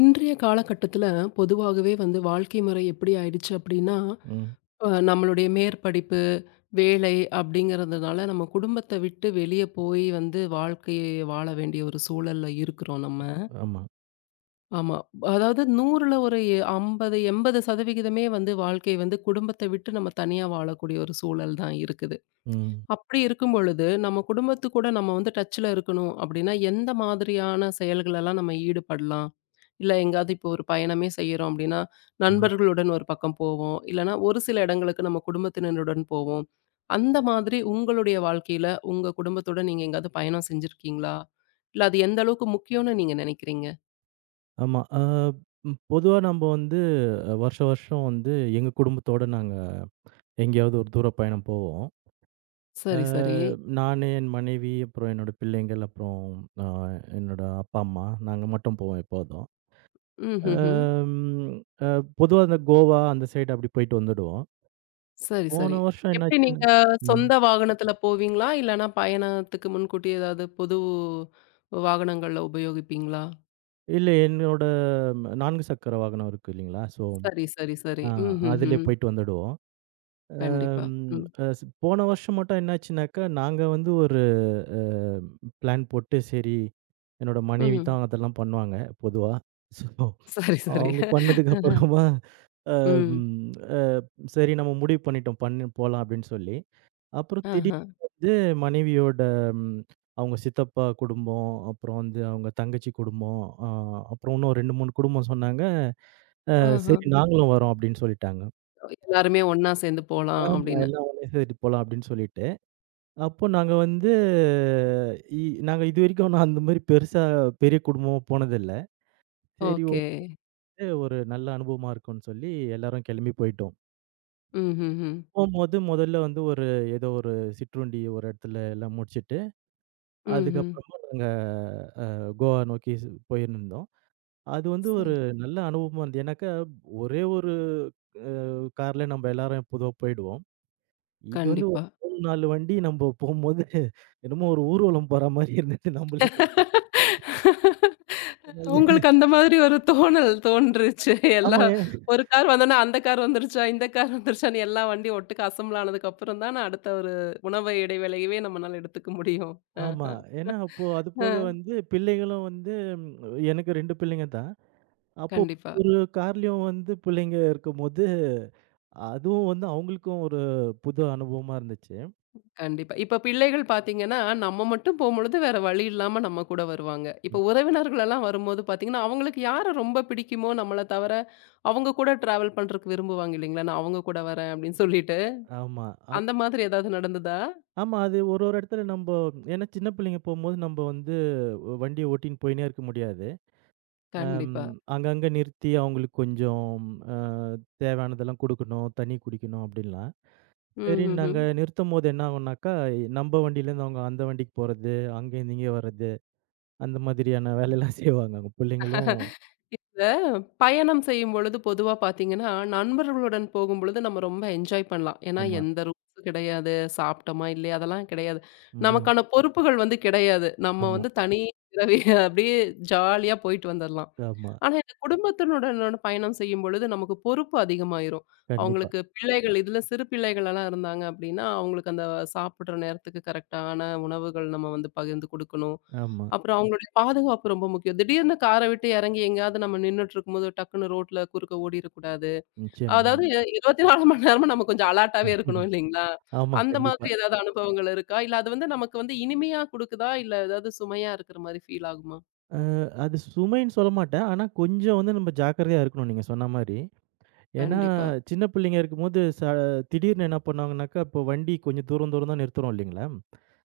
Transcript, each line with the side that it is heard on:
left: இன்றைய காலகட்டத்துல பொதுவாகவே வந்து வாழ்க்கை முறை எப்படி ஆயிடுச்சு அப்படின்னா,
right: ம்.
left: நம்மளுடைய மேற்படிப்பு, வேலை அப்படிங்கிறதுனால நம்ம குடும்பத்த விட்டு வெளிய போய் வந்து வாழ்க்கைய வாழ வேண்டிய ஒரு சூழல்ல இருக்கிறோம் நம்ம.
right: ஆமா.
left: ஆமா. அதாவது 100ல ஒரு 50, 80% சதவிகிதமே வந்து வாழ்க்கை வந்து குடும்பத்த விட்டு நம்ம தனியா வாழக்கூடிய ஒரு சூழல் தான் இருக்குது.
right: ம்.
left: அப்படி இருக்கும் பொழுது, நம்ம குடும்பத்து கூட நம்ம வந்து டச்ல இருக்கணும் அப்படின்னா, எந்த மாதிரியான செயல்களெல்லாம் நம்ம ஈடுபடலாம்? இல்ல எங்கேயாவது இப்போ ஒரு பயணமே செய்றோம் அப்படின்னா,
right: ம்.
left: நண்பர்களுடன் ஒரு பக்கம் போவோம். இல்லன்னா ஒரு சில இடங்களுக்கு நம்ம குடும்பத்தினருடன் போவோம். அந்த மாதிரி உங்களுடைய வாழ்க்கையில, உங்க குடும்பத்தோட நீங்க எங்கேயாவது பயணம் செஞ்சிருக்கீங்களா? இல்ல அது எந்த அளவுக்கு முக்கியம்னு நீங்க நினைக்கிறீங்க?
right: ஆமா. அ ம் பொதுவா நம்ப வந்து வருஷ வருஷம் வந்து எங்க குடும்பத்தோட நாங்க எங்கேயாவது ஒரு தூர பயணம் போவோம். அ
left: சரி, சரி.
right: நானு, என் மனைவி, அப்புறம் என்னோட பிள்ளைங்கள், அப்புறம் அ என்னோட அப்பா, அம்மா, நாங்க மட்டும் போவோம் எப்போதும்.
left: ம்ஹ்ஹ்ம்.
right: அம் அ பொதுவா இந்த கோவா அந்த சைடு அப்படி போயிட்டு வந்துடுவோம்.
left: சரி, சரி.
right: போன வருஷம்
left: எப்படி
right: என்னாச்சுன்னு.
left: நீங்க
right: ம்.
left: சொந்த வாகனத்துல போவீங்களா? இல்லன்னா பயணத்துக்கு முன்கூட்டியே ஏதாவது பொது வாகனங்கள்ல உபயோகிப்பீங்களா?
right: இல்ல, என்னோட 4 சக்கர வாகனம் இருக்கு இல்லைங்களா? ஸோ,
left: சரி, சரி, சரி.
right: அ அதிலே
left: ம்ஹ்ஹ்ம்.
right: போயிட்டு வந்துடுவோம்.
left: கண்டிப்பா.
right: ம்.
left: ம்.
right: அ ஸ் போன வருஷம் மட்டும் என்னாச்சுனாக்கா, நாங்க வந்து ஒரு அ பிளான் போட்டு, சரி, என்னோட மனைவி
left: ம்.
right: தான் அதெல்லாம் பண்ணுவாங்க பொதுவா. ஸோ
left: சரி, சரி.
right: அவங்க பண்ணதுக்கு அப்புறமா, அ
left: ம்.
right: ம் அ சரி நம்ம முடிவு பண்ணிட்டோம், பண்ணு போலாம் அப்படின்னு சொல்லி. அப்புறம்
left: ஆஹா.
right: திடீர்னு வந்து மனைவியோட, ம் அவங்க சித்தப்பா குடும்பம், அப்புறம் வந்து அவங்க தங்கச்சி குடும்பம், அ அப்புறம் இன்னும் 2, 3 குடும்பம் சொன்னாங்க.
left: ஆஹா.
right: சரி நாங்களும் வரோம் அப்படின்னு சொல்லிட்டாங்க.
left: எல்லாருமே ஒண்ணா சேர்ந்து போலாம்
right: ஆமா,
left: அப்படின்னு.
right: எல்லாம் ஒண்ணே சேரி போலாம் அப்படின்னு சொல்லிட்டு. அப்போ நாங்க வந்து, இ நாங்க இதுவரைக்கும் நான் அந்த மாரி பெருசா பெரிய குடும்பமா போனதில்ல. சரி,
left: ஓகே.
right: ஓகே, ஒரு நல்ல அனுபவமா இருக்கும்ன்னு சொல்லி எல்லாரும் கெளம்பி போயிட்டோம்.
left: ம்ஹ்ஹ்ம்.
right: போம்போது முதல்ல வந்து ஒரு, ஏதோ ஒரு சிற்றுண்டி ஒரு இடத்துல எல்லாம் முடிச்சுட்டு,
left: ம்ஹ்ம்.
right: அதுக்கப்புறமா நாங்க அ கோவா நோக்கி போயிருந்தோம். அது வந்து ஒரு
left: ச
right: நல்ல அனுபவமா இருந்தது. ஏன்னாக்கா ஒரே ஒரு அ கார்ல நம்ம எல்லாரும் பொதுவா போயிடுவோம். இது வந்து
left: கண்டிப்பா.
right: ஒரு 3, 4 வண்டி நம்ம போம்போது என்னமோ ஒரு ஊர்வலம் போற மாரி இருந்தது நம்மளுக்கு.
left: உங்களுக்கு அந்த மாதிரி ஒரு தோணல் தோன்றுச்சு. எல்லா
right: ஆமா.
left: ஒரு கார் வந்தோனே, அந்த கார் வந்துருச்சா, இந்த கார் வந்துருச்சான்னு எல்லா வண்டியும் ஒட்டுக்கா அசெம்பிள் ஆனதுக்கப்புறம் தான, அடுத்த ஒரு உணவு இடைவேளையவே நம்மனால எடுத்துக்க முடியும்.
right: ஆமா.
left: ஆஹா.
right: ஏன்னா அப்போ அது போக
left: அ.
right: வந்து பிள்ளைகளும் வந்து, ம், எனக்கு 2 பிள்ளைங்க தான். அப்போ
left: கண்டிப்பா,
right: ஒரு கார்லயும் வந்து பிள்ளைங்க இருக்கும்போது, அதுவும் வந்து அவங்களுக்கும் ஒரு புது அனுபவமா இருந்துச்சு.
left: கண்டிப்பா. இப்ப பிள்ளைகள் பார்த்தீங்கன்னா, நம்ம மட்டும் போம்பொழுது வேற வழி இல்லாம நம்ம கூட வருவாங்க. இப்ப உறவினர்கள் எல்லாம் வரும்போது பார்த்தீங்கன்னா, அவங்களுக்கு யார ரொம்ப பிடிக்குமோ நம்மள தவிர, அவங்க கூட டிராவல் பண்றதுக்கு விரும்புவாங்க இல்லைங்களா? நான் அவங்க கூட வரேன் அப்படின்னு சொல்லிட்டு.
right: ஆமா. அப்
left: அந்த மாதிரி ஏதாவது நடந்ததா?
right: ஆமா. அது ஒரு ஒரு இடத்துல நம்ப. ஏன்னா சின்ன பிள்ளைங்க போம்போது நம்ப வந்து வண்டிய ஓட்டின்னு போயின்னே இருக்க முடியாது. அம்
left: கண்டிப்பா.
right: அங்கங்க நிறுத்தி அவங்களுக்கு கொஞ்சம் அ தேவையானதெல்லாம் குடுக்கணும், தண்ணி குடிக்கணும் அப்படின்லாம். சரின்னு
left: ம்ஹ்ஹ்ம்.
right: நாங்க நிறுத்தம்போது என்ன ஆகும்னாக்கா, நம்ப வண்டியிலேருந்து அவங்க அந்த வண்டிக்கு போறது, அங்கேருந்து இங்க வர்றது, அந்த மாதிரியான வேலையெல்லாம் செய்வாங்க. அங்க பிள்ளைங்களும்.
left: இந்த பயணம் செய்யும்பொழுது பொதுவா பார்த்தீங்கன்னா, நண்பர்களுடன் போகும்பொழுது நம்ம ரொம்ப என்ஜாய் பண்ணலாம். ஏன்னா
right: ஆமா.
left: எந்த ரூல்ஸும் கிடையாது. சாப்பிட்டோமா இல்லையா அதெல்லாம் கிடையாது.
right: ம்.
left: நமக்கான பொறுப்புகள் வந்து கிடையாது. நம்ம
right: ஆமா,
left: வந்து தனி பிறவி அப்படியே ஜாலியா போயிட்டு வந்துரலாம்.
right: ஆமா.
left: ஆனா, இந்த குடும்பத்தினுடனான பயணம் செய்யும்பொழுது நமக்கு பொறுப்பு அதிகமாயிரும்.
right: கண்டிப்பா.
left: அவங்களுக்கு பிள்ளைகள் இதுல சிறு பிள்ளைகளெல்லாம் இருந்தாங்க அப்படின்னா, அவங்களுக்கு அந்த சாப்பிடுற நேரத்துக்கு கரெக்ட்டான உணவுகள் நம்ம வந்து பகிர்ந்து குடுக்கணும்.
right: ஆமா.
left: அப்புறம் அவங்களுடைய பாதுகாப்பு ரொம்ப முக்கியம். திடீர்னு கார விட்டு இறங்கி எங்கேயாவது நம்ம நின்னுட்டு இருக்கும்போது டக்குனு ரோட்ல குறுக்க ஓடிறக்கூடாது.
right: நிச்சயமா.
left: அதாவது 24 மணி நேரமும் நம்ம கொஞ்சம் அலர்ட்டாவே இருக்கணும் இல்லைங்களா?
right: ஆமா,
left: அந்த
right: கண்டிப்பா.
left: மாதிரி ஏதாவது அனுபவங்கள் இருக்கா? இல்ல அது வந்து நமக்கு வந்து இனிமையா குடுக்குதா? இல்ல ஏதாவது சுமையா இருக்கிற மாரி ஃபீல் ஆகுமா?
right: அது சுமைன்னு சொல்ல மாட்டேன். ஆனா, கொஞ்சம் வந்து நம்ம ஜாக்கிரதையா இருக்கணும் நீங்க சொன்ன மாரி. ஏன்னா,
left: கண்டிப்பா.
right: சின்ன பிள்ளைங்க இருக்கும்போது திடீர்னு என்ன பண்ணுவாங்கனாக்கா, இப்போ வண்டி கொஞ்சம் தூரம் தூரம் தான் நிறுத்துறோம் இல்லைங்களா?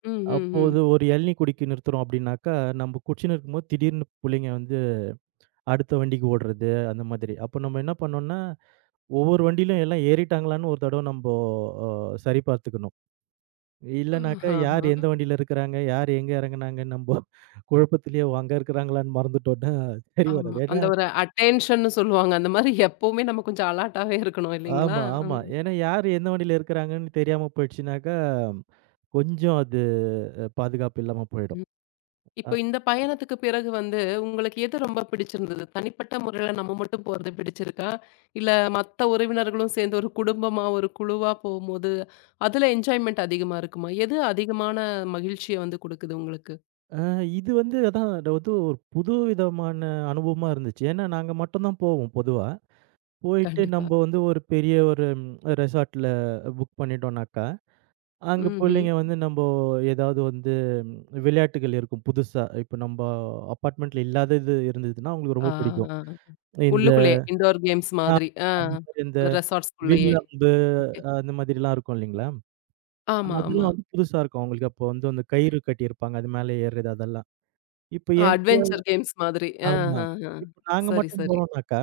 left: ம், ம், ம்.
right: அப்போது ஒரு இளநீ குடிக்க நிறுத்துறோம் அப்படின்னாக்கா, நம்ம குடிச்சுன்னு இருக்கும்போது திடீர்னு புள்ளைங்க வந்து அடுத்த வண்டிக்கு ஓடுறது, அந்த மாதிரி. அப்போ நம்ம என்ன பண்ணோம்னா, ஒவ்வொரு வண்டியிலும் எல்லாம் ஏறிட்டாங்களான்னு ஒரு தடவ நம்போ அ சரி பார்த்துக்கணும். இல்லனாக்கா,
left: ஆஹஹா.
right: யார் எந்த வண்டியில இருக்கிறாங்க, யார் எங்க இறங்குனாங்கன்னு நம்போ குழப்பத்திலேயே அங்க இருக்கிறாங்களான்னு மறந்துட்டோம்ன்னா, சரி
left: ஆமா.
right: வராது. ஏன்னா,
left: அந்த ஒரு அட்டென்ஷன்னு சொல்லுவாங்க. அந்த மாரி எப்பவுமே நம்ம கொஞ்சம் அலர்ட்டாவே இருக்கணும் இல்லைங்களா?
right: ஆமா, ஆமா.
left: ம்,
right: ஏன்னா யார் எந்த வண்டியில இருக்கிறாங்கன்னு தெரியாம போயிடுச்சுனாக்கா, கொஞ்சம் அது, பாதுகாப்பு இல்லாம போயிடும்.
left: ம்.
right: அ
left: இப்போ இந்த பயணத்துக்கு பிறகு வந்து உங்களுக்கு எது ரொம்ப பிடிச்சிருந்தது? தனிப்பட்ட முறையில நம்ம மட்டும் போறது பிடிச்சிருக்கா? இல்ல மத்த உறவினர்களும் சேர்ந்து ஒரு குடும்பமா, ஒரு குழுவா போம்போது, அதுல என்ஜாய்மென்ட் அதிகமா இருக்குமா? எது அதிகமான மகிழ்ச்சிய வந்து குடுக்குது உங்களுக்கு?
right: இது வந்து அதான், அது வந்து ஒரு புது விதமான அனுபவமா இருந்துச்சு. ஏன்னா நாங்க மட்டும் தான் போவோம் பொதுவா. போயிட்டு
left: கண்டிப்பா.
right: நம்ப வந்து ஒரு பெரிய ஒரு ரெசார்ட்ல புக் பண்ணிட்டோம்னாக்கா, அங்க
left: ம்ஹ்ம்.
right: பிள்ளைங்க வந்து நம்போ ஏதாவது வந்து, ம், விளையாட்டுகள் இருக்கும் புதுசா. இப்ப நம்ப அபார்ட்மெண்ட்ல இல்லாதது இருந்ததுன்னா, அவங்களுக்கு
left: ஆ,
right: ரொம்ப பிடிக்கும்.
left: ஆ.
right: இந்த
left: உள்ளுக்குள்ளயே இன்டோர் கேம்ஸ்
right: ஆ
left: மாதிரி. ஆ.
right: அந்த மாரி இந்த
left: அந்த
right: வில்
left: ரெசார்ட்ஸ்குள்ளயே.
right: அம்பு,
left: ஓகே.
right: அந்த மாதிரிலாம் இருக்கும் இல்லைங்களா?
left: ஆமா, ஆமா.
right: அதெல்லாம் வந்து புதுசா இருக்கும் அவங்களுக்கு. அப்போ வந்து அந்த கயிறு கட்டியிருப்பாங்க. அது மேல ஏறுறது அதெல்லாம். இப்ப என் கூட.
left: அட்வென்ச்சர் கேம்ஸ் மாதிரி. அ,
right: ஆமா.
left: அ, அ.
right: இப்ப நாங்க
left: சரி,
right: மட்டும்
left: சரி.
right: போறோம்னாக்கா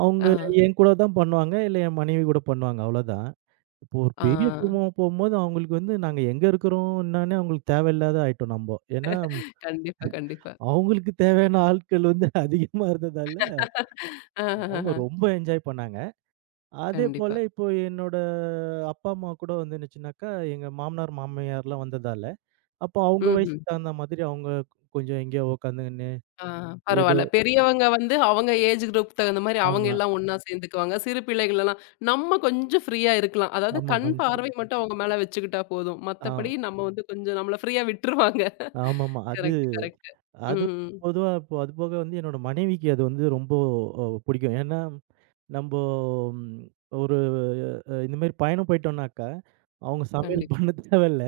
right: அவங்க
left: ஆ,
right: என் கூட தான் பண்ணுவாங்க. இல்ல என் மனைவி கூட பண்ணுவாங்க. அவ்வளோதான். இப்போ ஒரு
left: ஆ.
right: பெரிய குடும்பமா போம்போது அவங்களுக்கு வந்து நாங்க எங்க இருக்கிறோம் என்னான்னே அவங்களுக்கு தேவையில்லாத ஆயிட்டோம் நம்ப. ஏன்னா
left: கண்டிப்பா, கண்டிப்பா.
right: அவங்களுக்கு தேவையான ஆட்கள் வந்து அதிகமா இருந்ததால, அவங்க
left: ஆஹஹஹ.
right: ரொம்ப என்ஜாய் பண்ணாங்க.
left: கண்டிப்பா.
right: அதேபோல இப்போ என்னோட அப்பா, அம்மா கூட வந்து என்னச்சுனாக்கா, எங்க மாமனார், மாமியார்லாம் வந்ததால, அப்போ அவங்க
left: ம்ஹ்ம்.
right: வயசுக்கு தகுந்த மாதிரி அவங்க கொஞ்சம் எங்கேயோ உட்காந்துக்கின்னு
left: ஆ
right: ஏதோ
left: பரவால்ல. பெரியவங்க வந்து அவங்க ஏஜ் குரூப் தகுந்த மாரி அவங்க
right: ஆமா,
left: எல்லாம் ஒண்ணா சேர்ந்துக்குவாங்க. சிறு பிள்ளைகள் எல்லாம் நம்ம கொஞ்சம் ஃப்ரீயா இருக்கலாம். அதாவது
right: ஆமா.
left: கண்
right: கண்டிப்பா.
left: பார்வை மட்டும் அவங்க மேல வச்சுக்கிட்டா போதும்.
right: ஆ
left: மத்தபடி நம்ம வந்து கொஞ்சம் நம்மள ஃப்ரீயா விட்டுருவாங்க.
right: ஆமாமா. அது,
left: கரெக்ட், கரெக்ட்.
right: அது
left: ம்.
right: பொதுவா இப்போ அது போக வந்து என்னோட மனைவிக்கு அது வந்து ரொம்ப பிடிக்கும். ஏன்னா, நம்போ, ம் ஒரு, இந்த மாரி பயணம் போயிட்டோம்னாக்கா, அவங்க சமையல் பண்ண
left: கண்டிப்பா.
right: தேவையில்ல.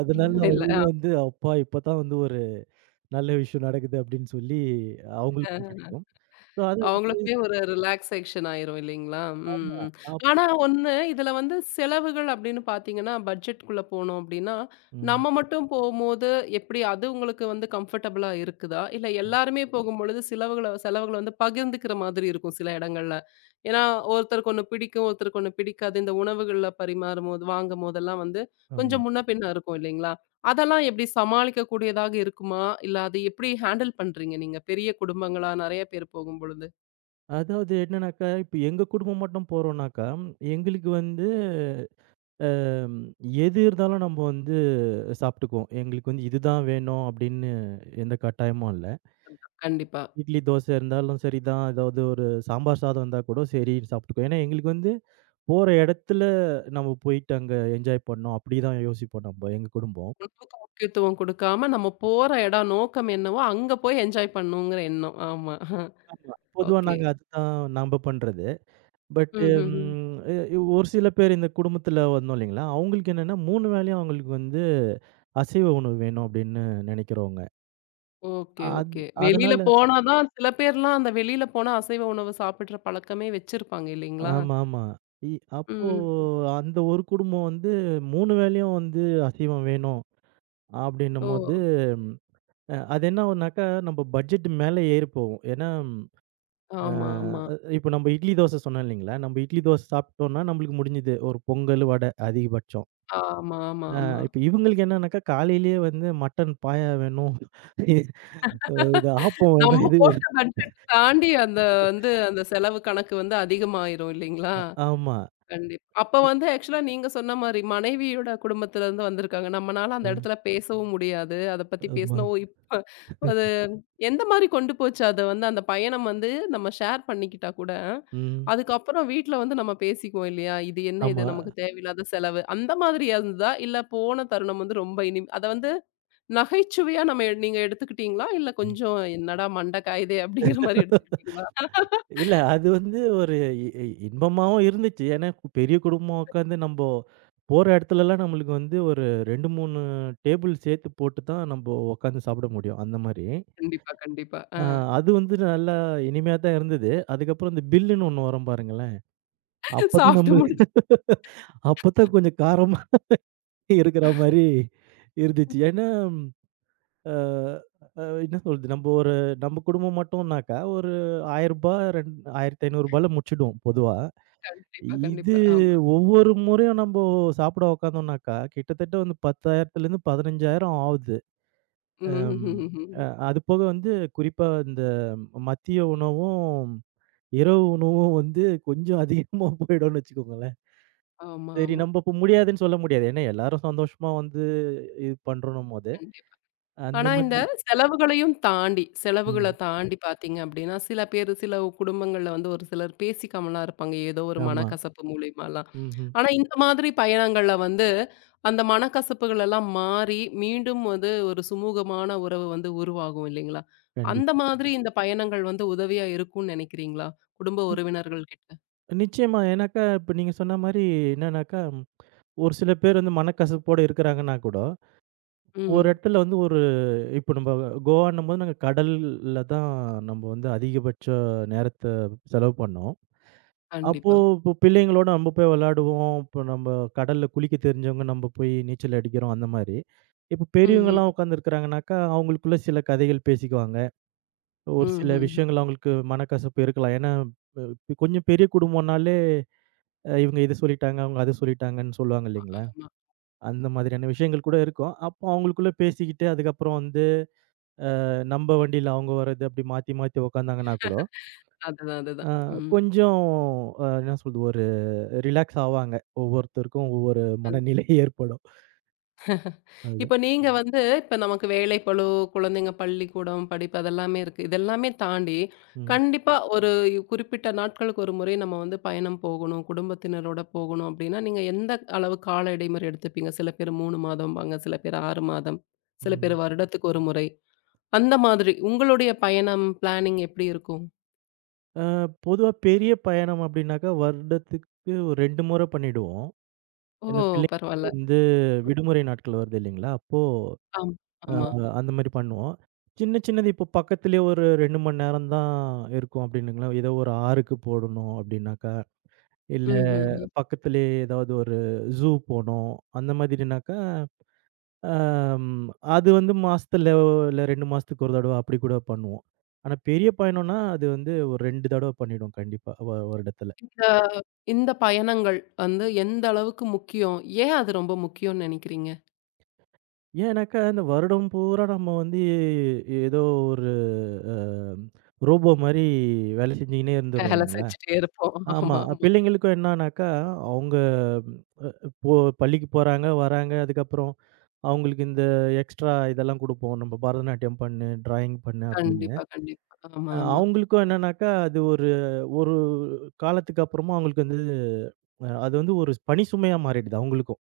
right: அதனால
left: இல்ல.
right: அவங்களும் வந்து, "அப்பா! இப்பதான் வந்து ஒரு நல்ல விஷயம் நடக்குது" அப்படின்னு சொல்லி அவங்களுக்கும்
left: அ.
right: பிடிக்கும். ஸோ அதான்
left: அவங்களுக்குமே ஒரு ரிலாக்சேஷன் ஆயிரும் இல்லைங்களா? ம்,
right: ஆமா.
left: ம்.
right: ஆப்
left: ஆனா ஒண்ணு, இதுல வந்து செலவுகள் அப்படின்னு பார்த்தீங்கன்னா, பட்ஜெட்குள்ள போனோம் அப்படின்னா,
right: ம்.
left: நம்ம மட்டும் போம்போது எப்படி அது உங்களுக்கு வந்து கம்ஃபர்டபுளா இருக்குதா? இல்ல
right: ம்.
left: எல்லாருமே போகும்பொழுது செலவுகள செலவுகள வந்து பகிர்ந்துக்கிற மாதிரி இருக்கும் சில இடங்கள்ல. ஏன்னா, ஒருத்தருக்கு ஒண்ணு பிடிக்கும், ஒருத்தருக்கு ஒண்ணு பிடிக்காது. இந்த உணவுகள்ல பரிமாறும்போது வாங்கும்போதெல்லாம் வந்து
right: ஆமா.
left: கொஞ்சம் முன்ன பின்ன இருக்கும் இல்லைங்களா? அதெல்லாம் எப்படி சமாளிக்கக்கூடியதாக இருக்குமா? இல்ல அது எப்படி ஹேண்டில் பண்றீங்க நீங்க? பெரிய குடும்பங்களா நெறைய பேர் போகும்பொழுது?
right: அதாவது என்னன்னாக்கா, இப்ப எங்க குடும்பம் மட்டும் போறோம்னாக்கா, எங்களுக்கு வந்து, அ எது இருந்தாலும் நம்ப வந்து சாப்பிட்டுக்குவோம். எங்களுக்கு வந்து இதுதான் வேணும் அப்படின்னு எந்த கட்டாயமும் இல்ல.
left: கண்டிப்பா.
right: இட்லி, தோசை இருந்தாலும் சரிதான். ஏதாவது ஒரு சாம்பார் சாதம் இருந்தா கூட சரின்னு சாப்பிட்டுக்குவோம். ஏன்னா எங்களுக்கு வந்து போற இடத்துல நம்ம போயிட்டு அங்க என்ஜாய் பண்ணணும். அப்படிதான் யோசிப்போம் நம்ம எங்க குடும்பம்.
left: உணவுக்கு முக்கியத்துவம் குடுக்காம, நம்ம போற இடம் நோக்கம் என்னவோ, அங்க போய் என்ஜாய் பண்ணுங்கிற எண்ணம். ஆமா.
right: ஆமா. பொதுவா
left: ஓகே.
right: நாங்க அதுதான் நம்ப பண்றது. பட்
left: ம்ஹ்ஹ்ம்.
right: ம் இ ஒரு சில பேர் இந்த குடும்பத்துல வந்தோம் இல்லைங்களா, அவங்களுக்கு என்னன்னா 3 வேளையும் அவங்களுக்கு வந்து அசைவ உணவு வேணும் அப்படின்னு நினைக்கிறவங்க.
left: ஓகே,
right: அத்
left: ஓகே. வெளியில
right: அதனால.
left: போனா தான் சில பேர்லாம் அந்த வெளியில போனா அசைவ உணவு சாப்பிடுற பழக்கமே வச்சிருப்பாங்க இல்லைங்களா?
right: ஆமாமா. இ அப்போ
left: ம்.
right: அந்த ஒரு குடும்பம் வந்து 3 வேளையும் வந்து அசைவம் வேணும்
left: ஓ!
right: அப்படின்னும்போது, அது என்ன ஆகும்னாக்கா, நம்ம பட்ஜெட் மேல ஏறி போகும். ஏன்னா, அ
left: ஆமா, ஆமா.
right: இப்ப நம்ம இட்லி, தோசை சொன்னேன் இல்லைங்களா? நம்ம இட்லி, தோசை சாப்பிட்டோம்னா நம்மளுக்கு முடிஞ்சுது. ஒரு பொங்கல், வடை அதிகபட்சம்.
left: ஆமா, ஆமா,
right: அ
left: ஆமா.
right: இப்ப இவங்களுக்கு என்னன்னாக்கா, காலையிலேயே வந்து மட்டன் பாயா வேணும். இ- இது ஆப்பம்
left: நம்ம
right: வேணும். இது
left: போட்ட
right: வேணும்.
left: பட்ஜெட் தாண்டி அந்த வந்து அந்த செலவு கணக்கு வந்து அதிகமாயிரும் இல்லைங்களா?
right: ஆமா.
left: கண்டிப்பா. அப்ப வந்து ஆக்சுவலா நீங்க சொன்ன மாரி மனைவியோட குடும்பத்துல இருந்து வந்திருக்காங்க. நம்மனால அந்த
right: ம்.
left: இடத்துல பேசவும் முடியாது. அத பத்தி
right: ஆமா.
left: பேசினா, ஓ! இப்ப அது எந்த மாரி கொண்டு போச்சு? அத வந்து அந்த பயணம் வந்து நம்ம ஷேர் பண்ணிக்கிட்டா கூட,
right: ம்.
left: அதுக்கப்புறம் வீட்ல வந்து நம்ம பேசிக்குவோம் இல்லையா? இது என்ன இது
right: ஆமா.
left: நமக்கு தேவையில்லாத செலவு. அந்த மாதிரியா இருந்ததா? இல்ல போன தருணம் வந்து ரொம்ப இனி அத வந்து நகைச்சுவையா நம்ம நீங்க எடுத்துக்கிட்டீங்களா? இல்ல கொஞ்சம் என்னடா மண்டை காயுதே அப்படிங்கிற மாரி எடுத்துக்கிட்டீங்களா?
right: இல்ல. அது வந்து ஒரு இ இ இன்பமாவும் இருந்துச்சு. ஏன்னா பெரிய குடும்பமா உட்காந்து நம்போ போற இடத்துலலாம் நம்மளுக்கு வந்து ஒரு 2, 3 டேபிள் சேர்த்து போட்டு தான் நம்ப உட்காந்து சாப்பிட முடியும். அந்த மாரி.
left: கண்டிப்பா, கண்டிப்பா. ஆ.
right: அ அது வந்து நல்லா இனிமையா தான் இருந்தது. அதுக்கப்புறம் இந்த பில்லுன்னு ஒண்ணு வரும் பாருங்களேன். அப்பதான்
left: சாப்பிட்டு
right: நம்ம
left: முடிச்சு
right: அப்பதான் கொஞ்சம் காரமா இருக்கிற மாரி இருந்துச்சு. ஏன்னா அ அ என்ன சொல்றது? நம்ப குடும்பம் மட்டும்னாக்கா ஒரு ரூ. 1000 ரூ. 1500ல முடிச்சுடுவோம் பொதுவா.
left: கண்டிப்பா,
right: இது
left: கண்டிப்பா. ஆமா.
right: ஒவ்வொரு முறையும் நம்போ சாப்பிட உட்காந்தோம்னாக்கா, கிட்டத்தட்ட வந்து 10,000லேருந்து 15,000 ஆவுது. அம்
left: ம்ஹ்ஹ்ஹ்ம்.
right: அ அது போக வந்து குறிப்பா இந்த மதிய உணவும், இரவு உணவும் வந்து கொஞ்சம் அதிகமா போயிடும்னு வச்சுக்கோங்களேன்.
left: ஆமா,
right: சரி,
left: ஆமா.
right: நம்ப இப்ப முடியாதுன்னு சொல்ல முடியாது. ஏன்னா எல்லாரும் சந்தோஷமா வந்து இது பண்றோன்னும்போது,
left: கண்டிப்பா.
right: அந்த
left: ஆனா இந்த
right: மாதிரி.
left: செலவுகளையும் தாண்டி, செலவுகள
right: ம்.
left: தாண்டி பார்த்தீங்க அப்டின்னா, சில பேரு சில குடும்பங்கள்ல வந்து ஒரு சிலர் பேசிக்காமலாம் இருப்பாங்க. ஏதோ ஒரு
right: ஆமா.
left: மனக்கசப்பு மூலியமாலாம்.
right: ம்ஹ்ம்.
left: ஆனா இந்த மாதிரி பயணங்கள்ல வந்து, அந்த மனக்கசப்புகள் எல்லாம் மாறி, மீண்டும் வந்து ஒரு சுமூகமான உறவு வந்து உருவாகும் இல்லைங்களா? அந்த
right: கண்டிப்பா.
left: மாதிரி இந்த பயணங்கள் வந்து உதவியா இருக்கும்னு நெனைக்கிறீங்களா? குடும்ப
right: ம்.
left: உறவினர்கள் கிட்ட?
right: நிச்சயமா. ஏன்னாக்கா இப்ப நீங்க சொன்ன மாரி என்னன்னாக்கா, ஒரு சில பேர் வந்து மனக்கசப்போட இருக்கிறாங்கன்னா கூட, ஒரு
left: ம்.
right: இடத்துல வந்து ஒரு இப்போ நம்ப கோவான்னும்போது நாங்க கடல்ல தான் நம்ம வந்து அதிகபட்ச நேரத்த செலவு பண்ணோம். அப்போ
left: கண்டிப்பா.
right: இப்போ பிள்ளைங்களோட நம்ம போய் விளையாடுவோம். இப்போ நம்ம கடல்ல குளிக்க தெரிஞ்சவங்க நம்ம போய் நீச்சல் அடிக்கிறோம் அந்த மாரி. இப்போ
left: ம்ஹ்ஹ்ம்.
right: பெரியவங்கலாம் உட்காந்துருக்கிறாங்கனாக்கா, அவங்களுக்குள்ள சில கதைகள் பேசிக்குவாங்க. ஒரு சில
left: ம்ஹ்ஹ்ம்.
right: விஷயங்கள் அவங்களுக்கு மனக்கசப்பு இருக்கலாம். ஏன்னா இப்ப கொஞ்சம் பெரிய குடும்பம்னாலே இவங்க இத சொல்லிட்டாங்க, அவங்க அத சொல்லிட்டாங்கன்னு சொல்லுவாங்க இல்லைங்களா?
left: ஆமா.
right: அந்த மாதிரியான விஷயங்கள் கூட இருக்கும். அப்போ அவங்களுக்குள்ள பேசிக்கிட்டு அதுக்கப்புறம் வந்து நம்ம வண்டியில அவங்க வர்றது அப்படி மாத்தி மாத்தி உக்காந்தாங்கன்னா கூட,
left: அதுதான்,
right: அ
left: அதுதான். ம்.
right: கொஞ்சம், என்ன சொல்றது, ஒரு ரிலாக்ஸ் ஆவாங்க. ஒவ்வொருத்தருக்கும் ஒவ்வொரு மனநிலை ஏற்படும்.
left: இப்ப
right: அதுதான்.
left: நீங்க வந்து இப்ப நமக்கு வேலைப்பளு, குழந்தைங்க பள்ளிக்கூடம், படிப்பு அதெல்லாமே இருக்கு. இதெல்லாமே தாண்டி,
right: ம்.
left: கண்டிப்பா ஒரு குறிப்பிட்ட நாட்களுக்கு ஒரு முறை நம்ம வந்து பயணம் போகணும். குடும்பத்தினரோட போகணும் அப்படின்னா, நீங்க எந்த அளவு கால இடைமுறை எடுத்துப்பீங்க? சில பேர் 3 மாதம்பாங்க, சில பேர் 6 மாதம், சில பேர்
right: ம்.
left: வருடத்துக்கு ஒரு முறை. அந்த மாதிரி உங்களுடைய பயணம் பிளானிங் எப்படி இருக்கும்?
right: அ பொதுவா பெரிய பயணம் அப்படின்னாக்கா வருடத்துக்கு ஒரு 2 முறை பண்ணிடுவோம்.
left: ஓ!
right: ஏன்னா
left: பரவால்ல.
right: பிள்ளைங்களுக்கு வந்து விடுமுறை நாட்கள் வருது இல்லைங்களா? அப்போ
left: ஆம்,
right: அ
left: ஆமா.
right: அந்த மாரி பண்ணுவோம். சின்ன சின்னது இப்போ பக்கத்திலேயே ஒரு 2 மணி நேரம் தான் இருக்கும் அப்படின்னுங்களேன். ஏதோ ஒரு ஆறுக்கு போடணும் அப்படின்னாக்கா, இல்ல
left: ம்ஹ்ஹ்ம்.
right: பக்கத்திலேயே ஏதாவது ஒரு ஜூ போனோம். அந்த மாதிரினாக்கா, அம் அது வந்து மாசத்துல, இல்ல 2 மாசத்துக்கு ஒரு தடவ அப்படி கூட பண்ணுவோம். ஆனா பெரிய பயணம்னா, அது வந்து ஒரு 2 தடவ பண்ணிடுவோம் கண்டிப்பா வருடத்துல.
left: இந்த இந்த பயணங்கள் வந்து எந்த அளவுக்கு முக்கியம்? ஏன் அது ரொம்ப முக்கியம்னு நெனைக்கிறீங்க?
right: ஏன்னாக்கா, இந்த வருடம் பூரா நம்ம வந்து ஏதோ ஒரு அ ரோபோ மாரி வேலை செஞ்சுக்கினே இருந்துர்றோம்
left: வேலை
right: இல்லைங்களா?
left: செஞ்சுட்டே இருப்போம்.
right: ஆமா.
left: ஆமா, ஆமா.
right: பிள்ளைங்களுக்கும் என்னானாக்கா, அவங்க இப்போ பள்ளிக்கு போறாங்க, வராங்க. அதுக்கப்புறம் அவங்களுக்கு இந்த எக்ஸ்ட்ரா இதெல்லாம் குடுப்போம். நம்ம பரதநாட்டியம் பண்ணு, ட்ராயிங் பண்ணு அப்படின்னு.
left: கண்டிப்பா, கண்டிப்பா. ஆமா, ஆமா.
right: அவங்களுக்கும் என்னன்னாக்கா, அது ஒரு ஒரு காலத்துக்கு அப்புறமா அவங்களுக்கு வந்து, அது வந்து ஒரு பணி சுமையா மாறிடுது அவங்களுக்கும்.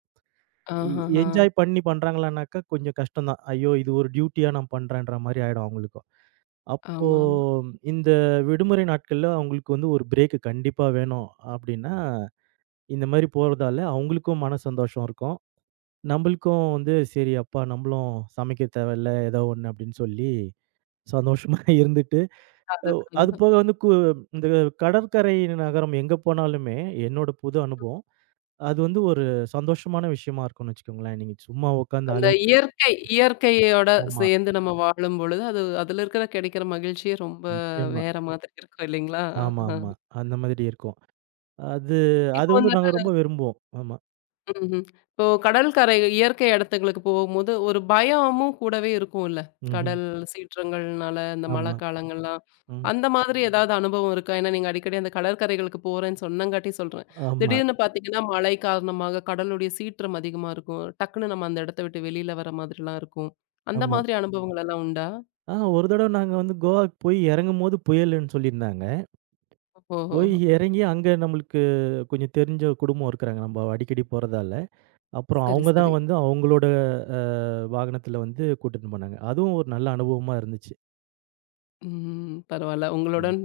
right: எ
left: ஆஹஹா.
right: என்ஜாய் பண்ணி பண்றாங்களான்னாக்கா கொஞ்சம் கஷ்டம் தான். ஐயோ! இது ஒரு டியூட்டியா நான் பண்றேன்ற மாரி ஆயிடும் அவங்களுக்கும். அப்போ
left: ஆமா, ஆமா.
right: இந்த விடுமுறை நாட்கள்ல அவங்களுக்கு வந்து ஒரு பிரேக் கண்டிப்பா வேணும் அப்படின்னா, இந்த மாரி போறதால அவங்களுக்கும் மன சந்தோஷம் இருக்கும். நம்பளுக்கும் வந்து, "சரி அப்பா! நம்பளும் சமைக்க தேவையில்ல, ஏதோ ஒண்ணு" அப்படின்னு சொல்லி சந்தோஷமா இருந்துட்டு, அ
left: அதுதான்,
right: அது
left: அதுதான்.
right: போக வந்து இந்த கடற்கரை நகரம் எங்க போனாலுமே, என்னோட புது அனுபவம். அது வந்து ஒரு சந்தோஷமான விஷயமா இருக்கும்னு வச்சுக்கோங்களேன். நீங்க சும்மா உட்காந்து
left: அந்த இயற்கை இயற்கையோட
right: ஆமா,
left: சேர்ந்து நம்ம வாழும்பொழுது, அது அதில இருக்கிற கிடைக்கிற மகிழ்ச்சியே ரொம்ப
right: நிச்சயமா.
left: வேற மாதிரி இருக்கும் இல்லைங்களா?
right: ஆமா,
left: ஆஹ.
right: ஆமா. அந்த மாதிரி இருக்கும். அது, அது
left: இப்போ
right: வந்து நாங்க ரொம்ப விரும்புவோம். ஆமா.
left: ம்ஹ்ம். இப்போ கடல் கரை இயற்கை இடத்துங்களுக்கு போகும்போது, ஒரு பயமும் கூடவே இருக்கும்ல.
right: ம்ஹ்ம்.
left: கடல் சீற்றங்கள்னால, இந்த மழை
right: ஆமா.
left: காலங்கள்லாம்.
right: ம்.
left: அந்த மாதிரி ஏதாவது அனுபவம் இருக்கா? ஏன்னா நீங்க அடிக்கடி அந்த கடற்கரைகளுக்கு போறேன்னு சொன்னங்காட்டி சொல்றேன்.
right: ஆமா,
left: திடீர்னு பார்த்தீங்கன்னா, மழை காரணமாக கடலுடைய சீற்றம் அதிகமா இருக்கும். டக்குன்னு நம்ம அந்த இடத்த விட்டு வெளியில வர மாதிரிலாம் இருக்கும். அந்த
right: ஆமா.
left: மாதிரி அனுபவங்கள் எல்லாம் உண்டா?
right: ஒரு தடவ நாங்க வந்து கோவாக்கு போய் இறங்கும்போது புயலுன்னு சொல்லியிருந்தாங்க.
left: ஓஹோஹோ!
right: போய் இறங்கி அங்க நம்மளுக்கு கொஞ்சம் தெரிஞ்ச குடும்பம் இருக்கிறாங்க. நம்ம அடிக்கடி போறதால. அப்புறம்
left: சரி,
right: அவங்க
left: சரி.
right: தான் வந்து அவங்களோட அ வாகனத்துல வந்து கூட்டிட்டு போனாங்க. அதுவும் ஒரு நல்ல அனுபவமா இருந்துச்சு.
left: ம். பரவால்ல.
right: ம்.
left: உங்களுடன்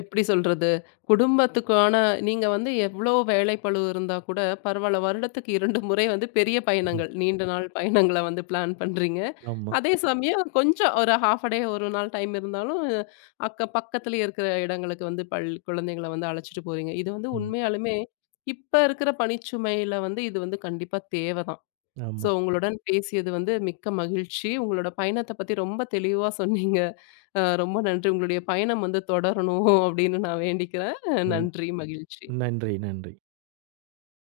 left: எப்படி சொல்றது? குடும்பத்துக்கான நீங்க வந்து எவ்ளோ வேலைப்பளு இருந்தா கூட பரவால்ல. வருடத்துக்கு 2 முறை வந்து பெரிய
right: ம்.
left: பயணங்கள், நீண்ட நாள் பயணங்கள வந்து பிளான் பண்றீங்க.
right: ஆமா.
left: அதே சமயம் கொஞ்சம் ஒரு 1/2 டே, 1 நாள் டைம் இருந்தாலும், அக்க பக்கத்திலேயே இருக்கிற இடங்களுக்கு வந்து பள் குழந்தைங்கள வந்து அழைச்சிட்டு போறீங்க. இது வந்து
right: ம்.
left: உண்மையாலுமே இப்ப இருக்கிற பணிச்சுமையில வந்து இது வந்து கண்டிப்பா தேவ தான். ஸோ
right: ஆமா.
left: உங்களுடன் பேசியது வந்து மிக்க மகிழ்ச்சி. உங்களோட பயணத்த பத்தி ரொம்ப தெளிவா சொன்னீங்க. ரொம்ப நன்றி. உங்களுடைய பயணம் வந்து தொடரணும் அப்படின்னு நான் வேண்டிக்கிறேன்.
right: நன்
left: நன்றி, மகிழ்ச்சி.
right: நன்றி, நன்றி.